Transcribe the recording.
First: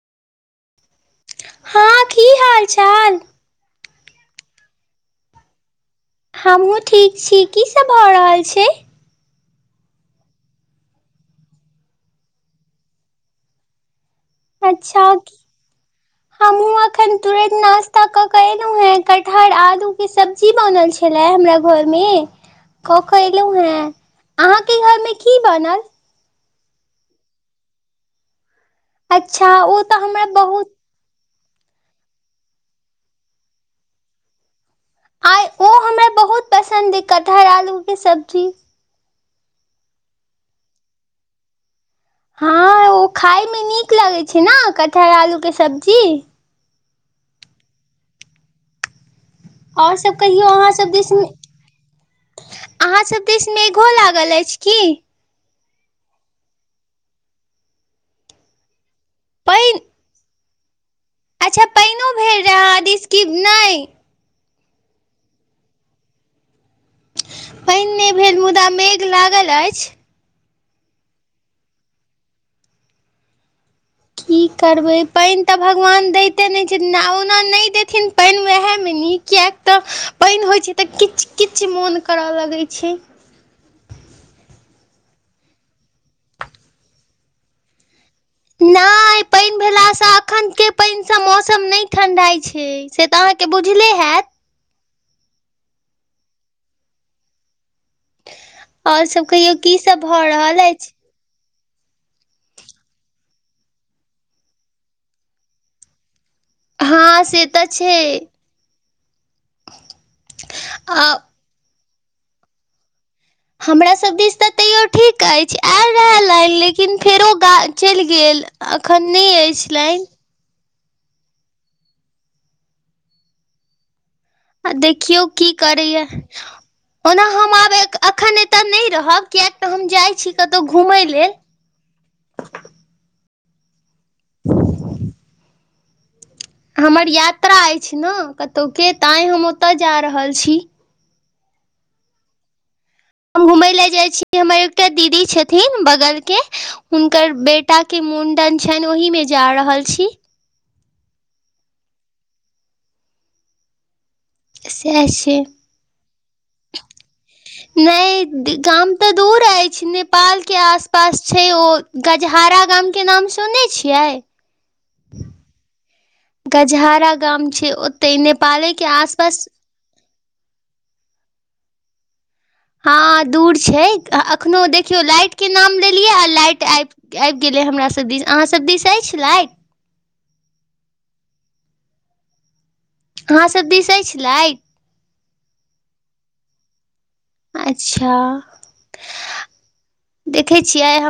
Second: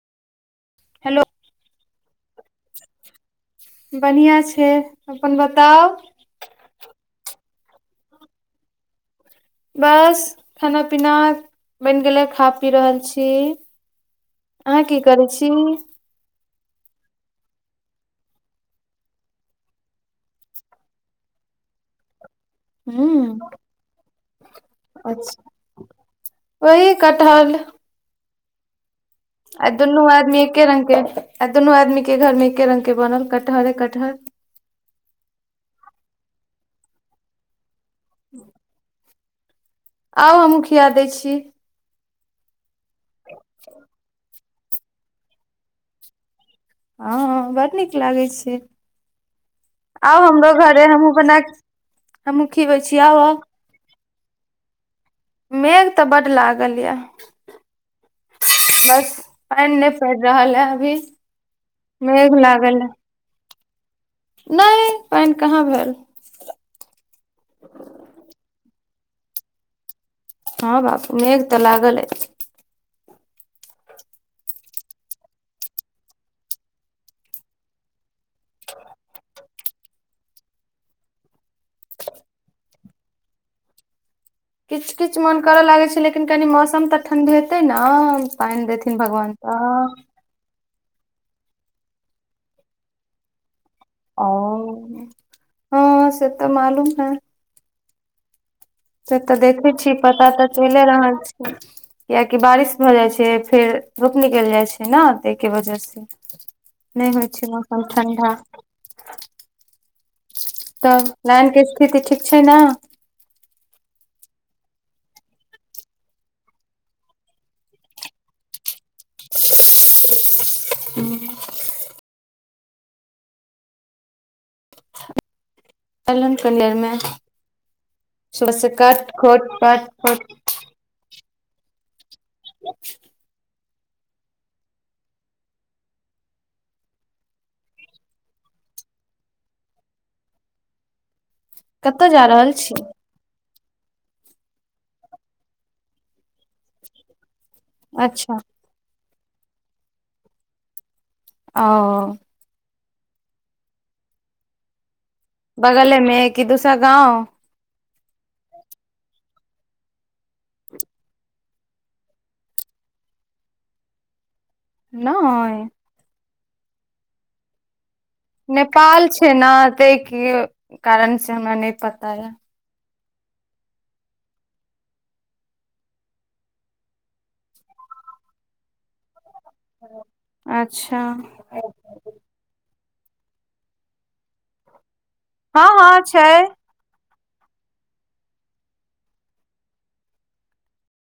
hello हँ की हाल चाल बढ़िआँ छै अपन बताउ हमहुँ ठीक छी की सब भऽ रहल छै बस खाना पीना बैन गेले खा पी रहल छी अहाँ अच्छा करै की छी हमहुँ अखन तुरत नाास्ता क के एलहु है कटहर आलू के सब्जी बनल छलै हमरा घर मे क ह के एलहु हे अहाँके घर मे की बनल ओहि कटहल अच्छा आइ ओ तऽ दुनू हमरा आदमी एके बहुत रंग के आ दुनू आदमी के घर में एके रंग के बनल कटहरे कटहर आइ ओ हमरा बहुत पसन्द अइ कठहर आलूके सब्जी आउ हमहु खिया दै छी हँ ओ खायमे नीक लगै छै न कटहर आलूके सब्जी हँ बड नीक लागै छै और सब आउ कहियौ हमरो अहाँ घरे सब हमहु दिस बना हमहु खीबै अहाँ छी सब आउ आउ दिस मेघो लागल अइछ की मेघ तऽ बड्ड लागल यऽ बस पानि पाइन नहि पैड़ रहल है अभी अच्छा पाइनो मेघ भेल रहै अहाँ दिस कि नइ नइ पानि कहाँ भेल पानि नहि भेल मुदा मेघ लागल अछि हँ बाप मेघ तऽ लागल अछि की करबै पाइन तऽ भगवान दैते नहि छथिन आ ओना नइ देथिन पाइन वएह मे नीक कियाकि तऽ पाइन होइ छै तऽ किचकिच मोन करऽ लगै छै किच किच मोन करय लागै छै लेकिन कनि मौसम तऽ ठण्ढेतै न पाइन देथिन भगवान तऽ अखन के पाइनसँ मौसम नइ ठण्डाइ छै से तऽ अहाँके बुझले हैत ओ हँ से तऽ मालूम है आओर से सभ तऽ कहियौ देखे की छीयै सब भऽ पता तऽ रहल चैले अछि रहल छी कियाकि बारिश भऽ जाइ छै फेर धूप निकैल जाइ छै ने तैके वजह से नहि हँ होइ से छै तऽ मौसम ठ्डा तऽ आ लैन के स्थिति ठीक छै ने हमरासब दिश तऽ तैयो ठीक अइछ आयल रहे लाइन लेकिन फेरो गा चैल गेल अखन नहि अइछ लाइन हुँ आ देखियौ की करैय एलहन कनि देर मे ओना हम आब अखन ए सुबह से नहि कट रहब खोट कियक तऽ हम कट जाइ खोट छी कतहु घुमय लेल [inaudible] ह [unintelligible] हमर यात्रा अइछ ने कतौके ताँ हम ओतय जा रहल छी कत जा रहल छी हम घूमय ले जाय छी हमर एकटा दीदी छथिन बगल के हुनकर बेट टा के अच्छा मुण्डन छैन ओहि मे जा रहल छी औ सेह छै बगलमे की दुसर गाँव नहि गाम तऽ दूर अइछ नेपालके आसपास छै ओ गजहारा गामके नाम सुनै छियै नई गजहारा गाम छै ओ नेपाल छै ने तैके कारण से हमरा नहि पता य हँ दूर छै अखनो देखियौ लाइट के नाम लेलियै आ लाइट आइब आइब गेलै हमरा सब दिस अहाँसब दिस अइछ लाइट अच्छा अहाँ सब बिसै छलै हँ हँ छै अच्छा देखै छियै हम